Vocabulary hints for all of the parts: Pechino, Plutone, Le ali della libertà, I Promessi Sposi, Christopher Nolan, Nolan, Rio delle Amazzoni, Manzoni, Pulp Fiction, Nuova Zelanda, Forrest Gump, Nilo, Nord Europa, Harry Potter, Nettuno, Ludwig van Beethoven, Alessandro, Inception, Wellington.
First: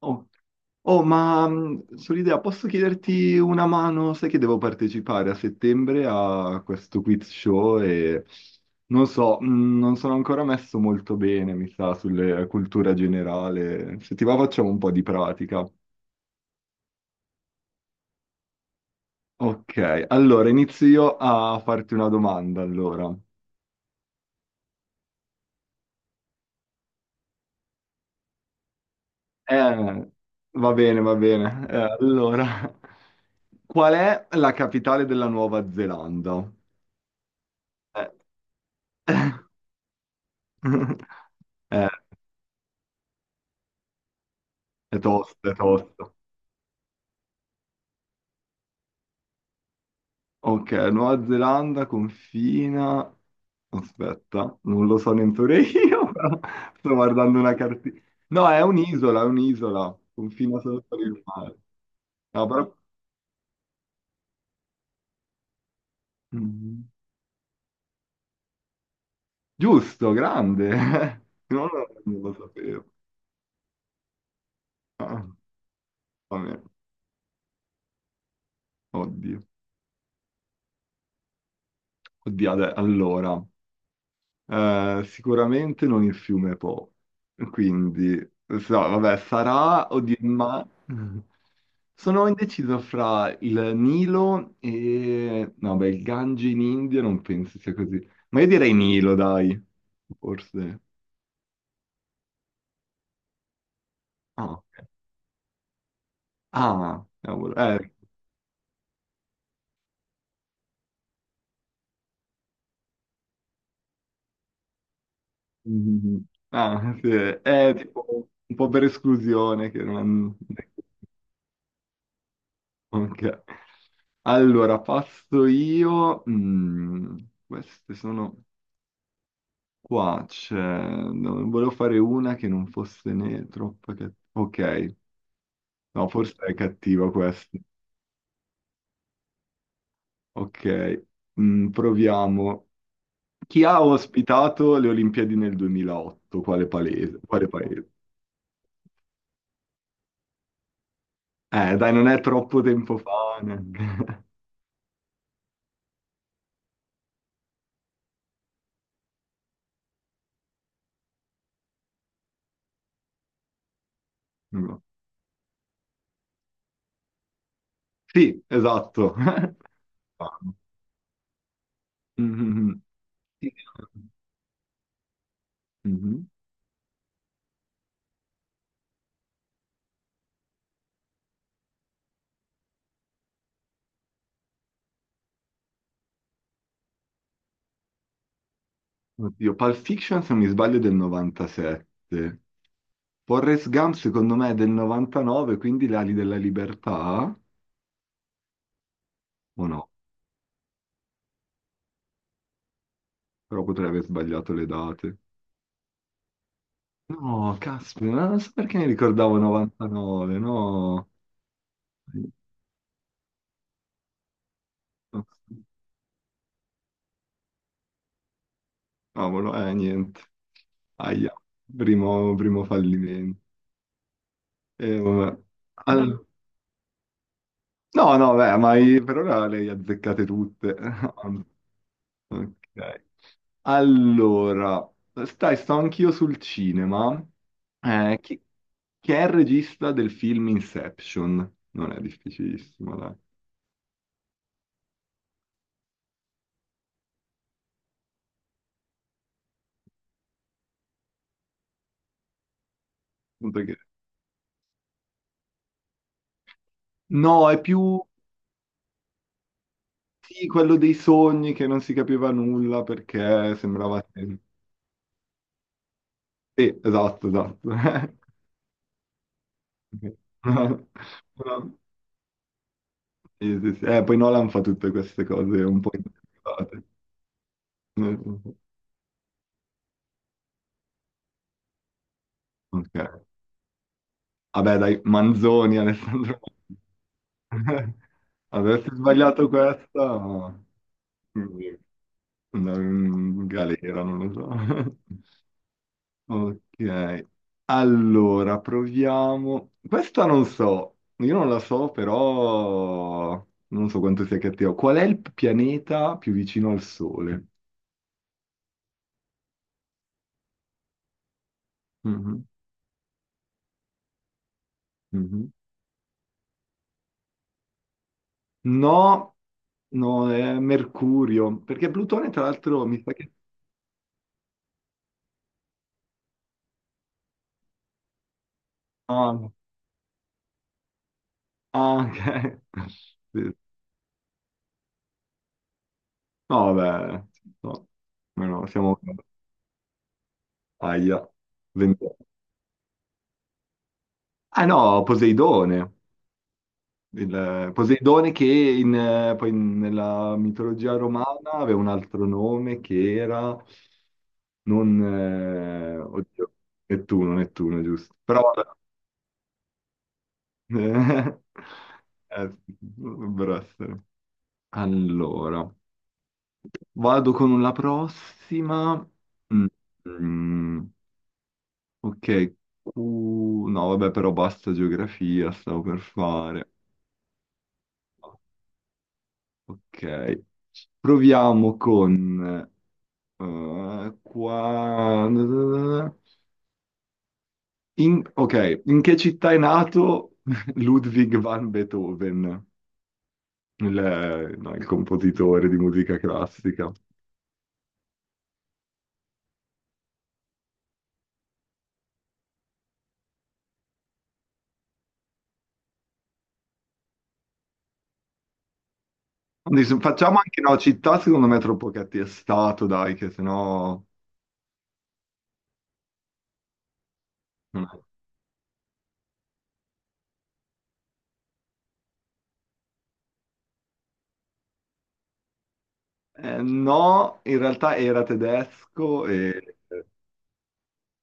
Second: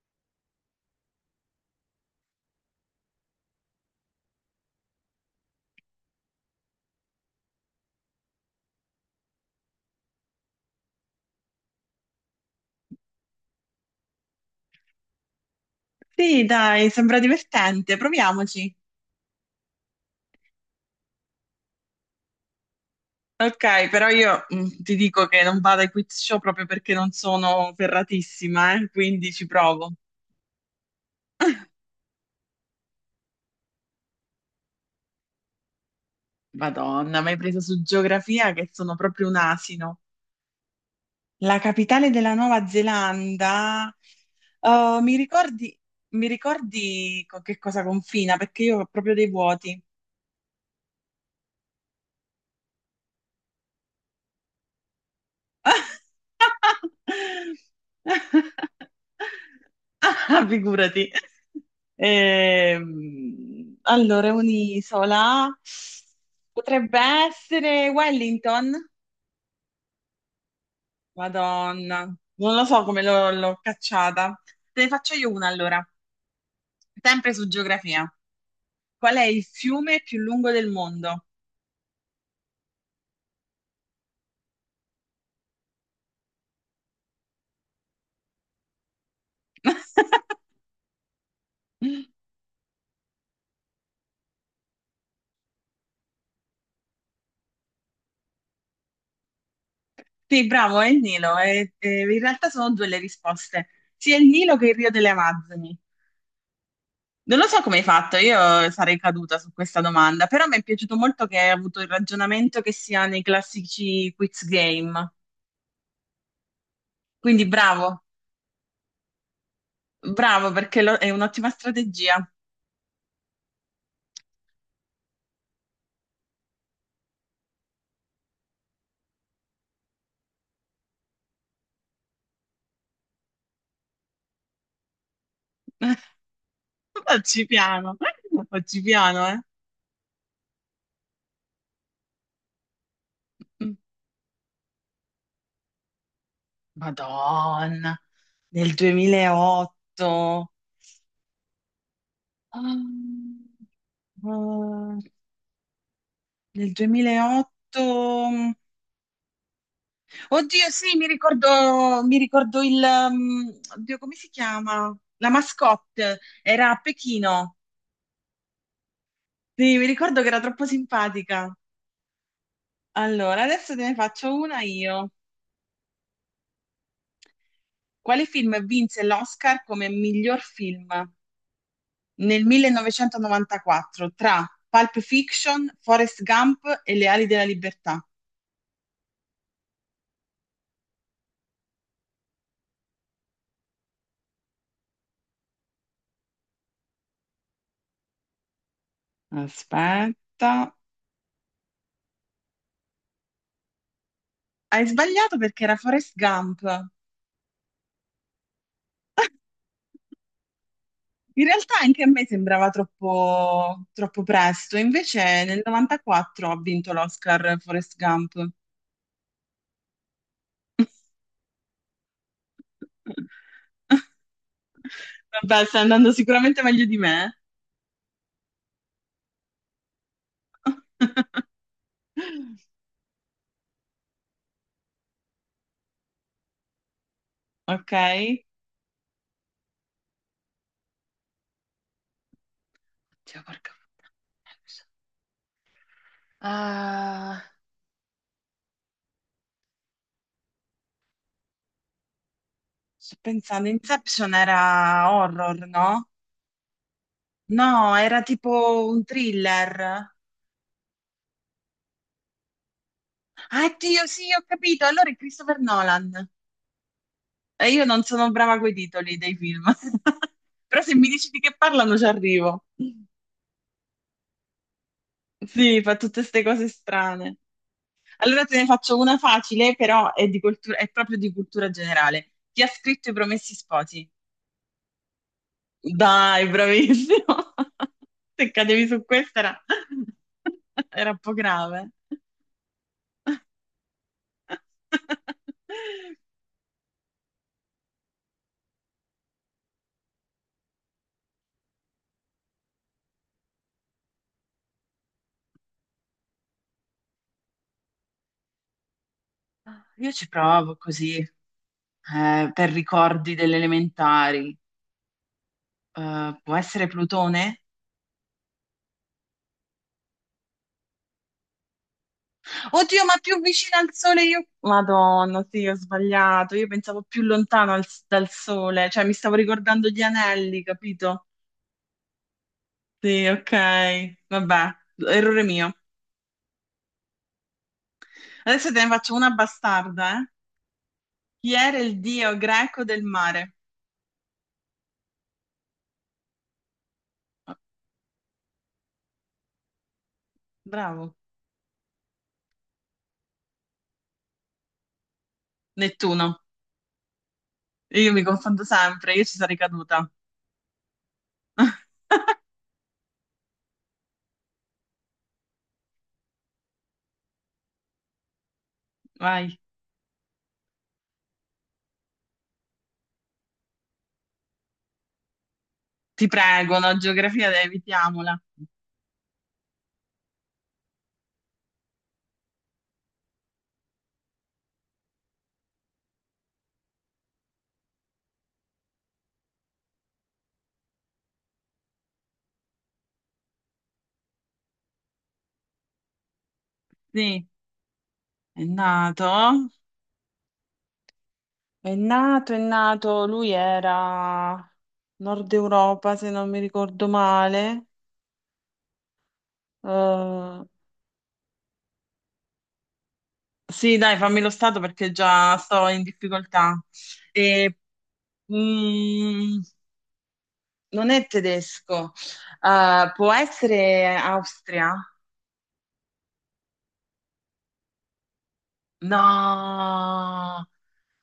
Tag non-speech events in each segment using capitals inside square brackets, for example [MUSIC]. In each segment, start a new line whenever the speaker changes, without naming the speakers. Oh, oh, sull'idea, posso chiederti una mano? Sai che devo partecipare a settembre a questo quiz show e non so, non sono ancora messo molto bene, mi sa, sulle cultura generale. Se ti va facciamo un po' di pratica.
Sì, dai, sembra divertente, proviamoci.
Ok, allora inizio io a farti una domanda, allora.
Ok, però io ti dico che non vado ai quiz show proprio perché non sono ferratissima, quindi ci provo.
Eh, va bene, va bene. Allora, [LAUGHS] qual è la capitale della Nuova Zelanda?
Madonna, mi hai preso su
Eh.
geografia che sono proprio un asino.
[LAUGHS]
La
Eh,
capitale della Nuova Zelanda.
è
Oh,
tosta, è tosta.
mi ricordi con che cosa confina? Perché io ho proprio dei vuoti.
Ok, Nuova Zelanda confina... Aspetta, non lo so neppure io, [LAUGHS] però sto guardando una cartina. No,
[LAUGHS]
è un'isola,
Ah,
confina solo per
figurati.
il mare. No, però...
Allora, un'isola
Mhm.
potrebbe essere Wellington.
Giusto, grande! [LAUGHS] Non lo,
Madonna,
non lo
non lo so
sapevo.
come l'ho cacciata. Te ne faccio
Ah,
io una allora,
vabbè,
sempre su geografia. Qual è
oddio.
il fiume più lungo del mondo?
Oddio, adè- allora... sicuramente non il fiume Po, quindi so, vabbè, sarà o di
[LAUGHS]
ma [LAUGHS] sono indeciso fra il Nilo e no, beh, il Gange in India non penso sia così, ma io direi Nilo, dai,
Sì,
forse.
bravo, è il Nilo. E in realtà sono due le risposte, sia il
Ah,
Nilo che il
ok.
Rio delle Amazzoni.
Ah,
Non lo
cavolo,
so come hai fatto, io sarei caduta su questa domanda, però mi è piaciuto molto che hai avuto il ragionamento che si ha nei classici quiz game.
[LAUGHS] mm, ah, sì,
Quindi
è
bravo,
tipo un po' per esclusione che non.
bravo perché lo- è un'ottima strategia.
Ok. Allora, passo io. Queste sono qua. C'è... no, volevo fare una che non fosse né troppo cattiva. Ok, no, forse è
[LAUGHS]
cattiva
Facci
questa.
piano, facci piano, eh.
Ok, proviamo. Chi
Mm.
ha ospitato le Olimpiadi nel 2008? Quale palese- Quale paese?
Madonna, nel 2008.
Dai, non è troppo tempo
Ah,
fa. Neanche. [LAUGHS]
ah, nel 2008. Oddio, sì, mi ricordo il... um, oddio, come si
No.
chiama? La mascotte, era a Pechino.
Sì, esatto. [LAUGHS]
Sì, mi ricordo che era troppo simpatica. Allora, adesso te ne faccio una io.
Mhm.
Quale film vinse l'Oscar come miglior film nel 1994 tra Pulp Fiction, Forrest Gump e Le ali della libertà?
Oddio, Pulp Fiction se non mi sbaglio è del 97. Forrest Gump secondo me è del 99, quindi le ali della libertà, o no?
Aspetta.
Però potrei aver sbagliato le
Hai
date.
sbagliato perché era Forrest Gump.
No, caspita, non so perché mi ricordavo 99, no.
In realtà anche a me sembrava troppo presto, invece nel 94 ha vinto l'Oscar Forrest Gump. [LAUGHS]
Cavolo, niente. Aia, primo, primo fallimento. Vabbè.
Vabbè, stai andando
Al-
sicuramente meglio di me.
no, no, beh, ma i- per ora le hai azzeccate tutte. [LAUGHS]
[LAUGHS]
Ok. Allora, sto anch'io sul cinema.
Ok?
Eh, chi, chi è il regista del film Inception? Non è difficilissimo, dai.
Cioè, porca puttana. Ah, sto
Appunto
pensando,
che-
Inception era horror, no?
no, è
No,
più
era tipo un thriller.
sì, quello dei sogni che non si capiva nulla perché
Ah, Dio,
sembrava...
sì, ho capito. Allora è Christopher Nolan.
Sì, esatto,
E
esatto.
io non sono brava coi titoli dei film, [LAUGHS] però se mi dici di
[LAUGHS]
che parlano ci arrivo.
Sì, sì, sì. Poi Nolan fa tutte queste cose un
Sì,
po'
fa tutte queste cose
inventate.
strane. Allora te ne faccio una facile, però è, di cultura- è proprio di cultura generale. Chi ha scritto I
Ok.
Promessi Sposi?
Vabbè, dai, Manzoni, Alessandro.
Dai, bravissimo!
[LAUGHS]
[LAUGHS] Se cadevi
Averti
su questa
sbagliato
era,
questa,
[LAUGHS] era un po'
mm,
grave.
andare in galera, non lo so. [LAUGHS]
[LAUGHS]
Ok, allora proviamo. Questa non so, io non la so, però non so quanto sia cattiva. Qual è il pianeta più vicino al Sole?
Io ci provo così,
Mhm,
per ricordi delle elementari.
mhm.
Può essere Plutone?
No, no, è Mercurio, perché Plutone, tra l'altro, mi
Oddio,
sa
ma
che...
più vicino al sole io... Madonna, sì, ho sbagliato. Io pensavo più lontano al- dal sole, cioè mi stavo
Ah,
ricordando gli anelli, capito?
ah, ok.
Sì, ok.
[LAUGHS]
Vabbè, errore mio.
No, vabbè, no, no, no,
Adesso te ne
siamo
faccio una bastarda, eh.
aia,
Chi era il
20
dio greco del mare?
ah no, Poseidone,
Oh,
Poseidone che in, poi nella mitologia
bravo.
romana aveva un altro nome che era, non,
Nettuno.
oddio, Nettuno, Nettuno,
Io
giusto.
mi
Però,
confondo sempre, io ci sarei caduta.
vabbè, [LAUGHS]
[LAUGHS]
dovrebbero essere. Allora, vado con la prossima.
Vai.
Mm, mm. Ok, Q- no, vabbè, però basta geografia, stavo per
Ti
fare.
prego, no, geografia, evitiamola.
Ok, proviamo con... qua... In- ok, in che città è nato [LAUGHS] Ludwig van Beethoven, il, no, il compositore di musica classica?
Sì, è nato. È nato, è nato, lui era Nord Europa, se non mi ricordo male.
Quindi se- facciamo anche,
Eh,
no, città secondo me è troppo cattiestato, dai, che
sì,
sennò...
dai, fammi lo stato perché già sto in difficoltà. E,
Eh,
mm, Non è tedesco. Può essere Austria?
no, in realtà era tedesco e...
No,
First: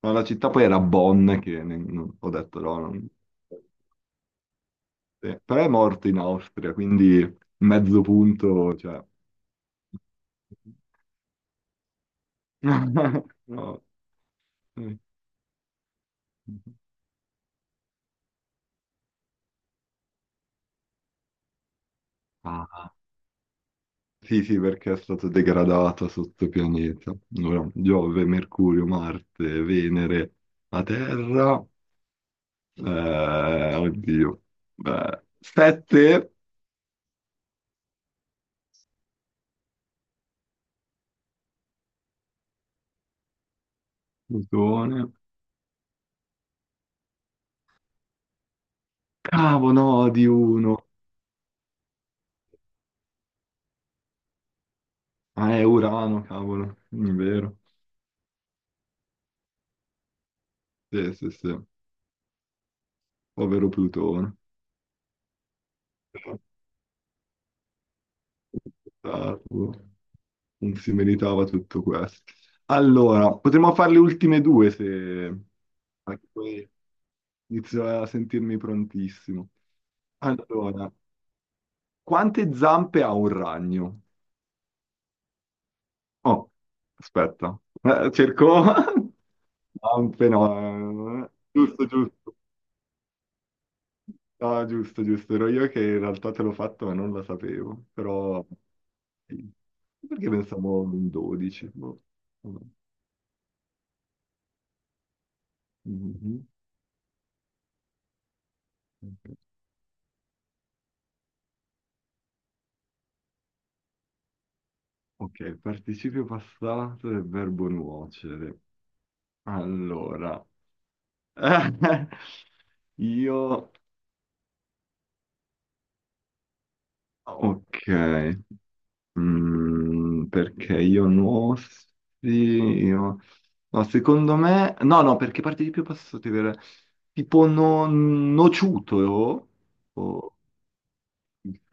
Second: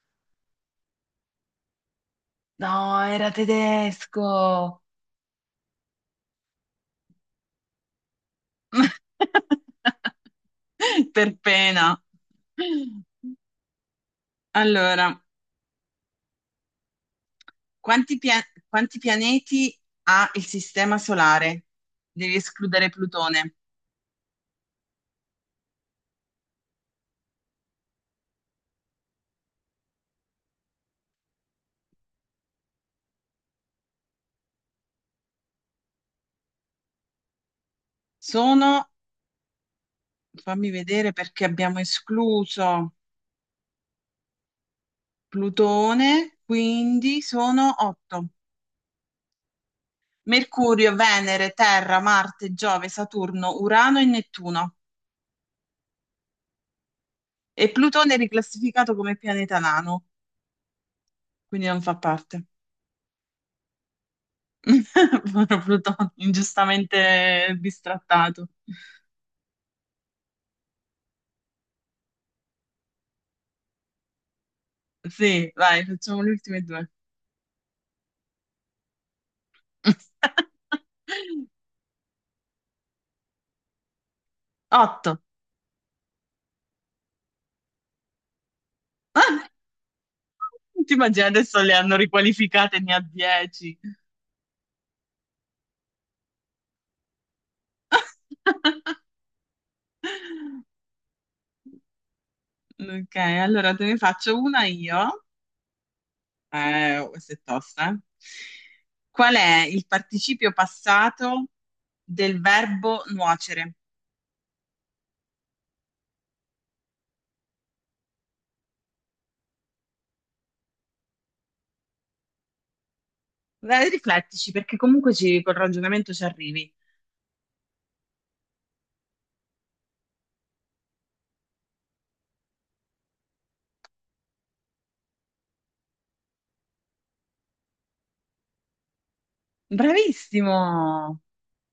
Ma la città poi era Bonn, che ne- non- ho detto no,
no,
non-
era tedesco.
sì. Però è morto in Austria, quindi mezzo punto, cioè...
[LAUGHS] Per pena.
[LAUGHS] No.
Allora. Quanti, pia- quanti pianeti ha il sistema solare? Devi escludere
Ah.
Plutone.
Sì, sì, perché è stato degradato sotto pianeta. Allora, Giove, Mercurio, Marte, Venere, la Terra, oddio, beh, sette,
Sono, fammi vedere perché abbiamo escluso
Plutone,
Plutone, quindi sono 8.
cavolo, no, di uno,
Mercurio, Venere, Terra, Marte, Giove, Saturno, Urano e Nettuno.
ah, è Urano, cavolo, è vero.
E Plutone è riclassificato come pianeta nano,
Sì, sì, sì.
quindi non fa parte.
Povero Plutone.
[LAUGHS] Povero Plutone, ingiustamente bistrattato.
Tarlo. Non si meritava tutto questo. Allora, potremmo fare le ultime due se...
Sì, vai, facciamo
perché
le ultime
poi
due.
inizio a sentirmi prontissimo.
[LAUGHS]
Allora, quante zampe ha un ragno?
Otto.
Oh, aspetta. Cerco... [LAUGHS] Zampe
Ti
no.
immagini
Eh,
adesso le
giusto,
hanno
giusto.
riqualificate, ne ha dieci.
No, giusto, giusto, ero io che in realtà te l'ho fatto ma non la sapevo, però
[LAUGHS]
sì. Perché pensavo un 12? Boh. No.
Ok, allora te ne faccio una io.
Mhm.
Questa è tosta, eh.
Ok,
Qual è il participio passato del verbo nuocere?
ok, participio passato del verbo nuocere. Allora, [LAUGHS] io...
Dai, riflettici, perché comunque ci- col ragionamento ci arrivi.
Ok. Perché io no, sì, io- no, secondo me, no, no, perché parte di più posso dire, tipo no, nociuto, o-
Bravissimo!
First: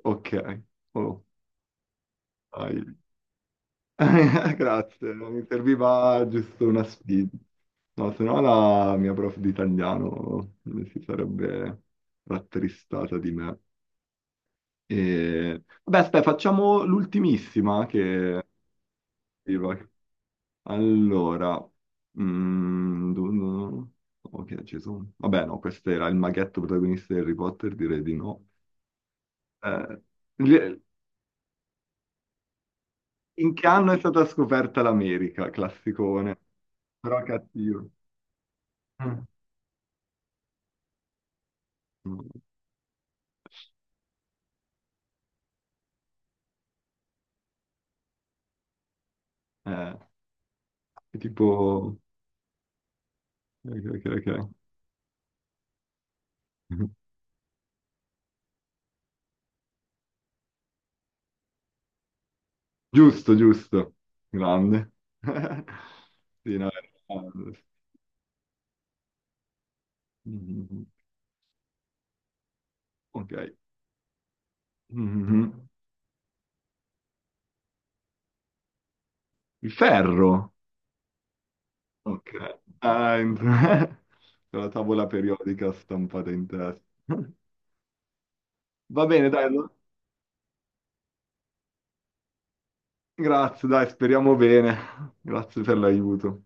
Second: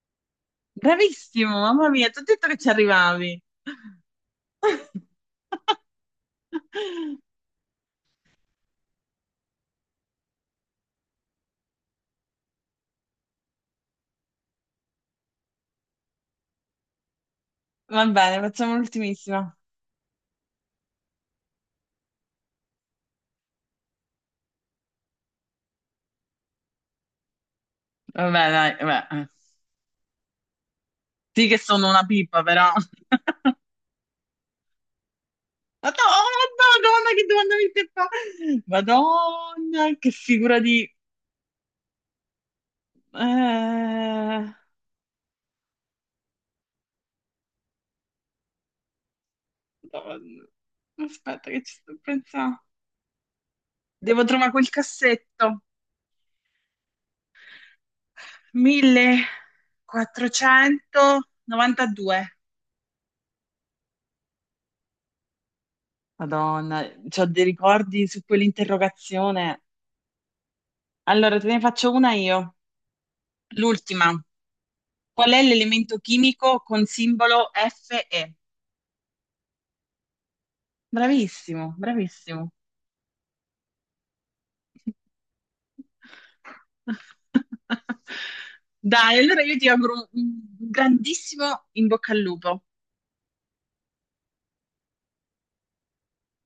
ok, oh,
Bravissimo, mamma mia, ti ho detto che ci
dai.
arrivavi. [LAUGHS]
[LAUGHS] Grazie, mi serviva giusto una sfida, no, se no la mia prof di italiano si sarebbe rattristata di me. E... Vabbè, aspetta, facciamo l'ultimissima
Va bene,
che...
facciamo l'ultimissima.
Allora, mm, du- du- ok, ci sono. Vabbè, no, questo era il maghetto protagonista di Harry Potter, direi di no.
Vabbè, dai, vabbè.
Eh, le-
Sì che sono una pippa, però. [LAUGHS]
in che anno è stata scoperta l'America?
Madonna,
Classicone,
oh, Madonna,
però
che domanda mi
cattivo.
stai fa?
Mm.
Madonna, che figura di... Madonna.
Eh, è
Aspetta che ci sto
tipo...
pensando.
Ok, ok,
Devo trovare
ok.
quel cassetto.
[LAUGHS]
1492.
Giusto, giusto. Grande. [LAUGHS] Sì, no, era-
Madonna, c'ho dei
grande.
ricordi su quell'interrogazione.
Mhm.
Allora, te ne faccio una io.
Ok.
L'ultima. Qual è
Mhm.
l'elemento chimico con simbolo Fe?
Il ferro.
Bravissimo,
Ok.
bravissimo.
Ah, entra- [LAUGHS] con la tavola periodica stampata in testa. [LAUGHS]
[LAUGHS]
Va
Dai,
bene,
allora
dai,
io ti
allora.
auguro un grandissimo in bocca al lupo.
Grazie, dai, speriamo bene. [LAUGHS] Grazie per l'aiuto.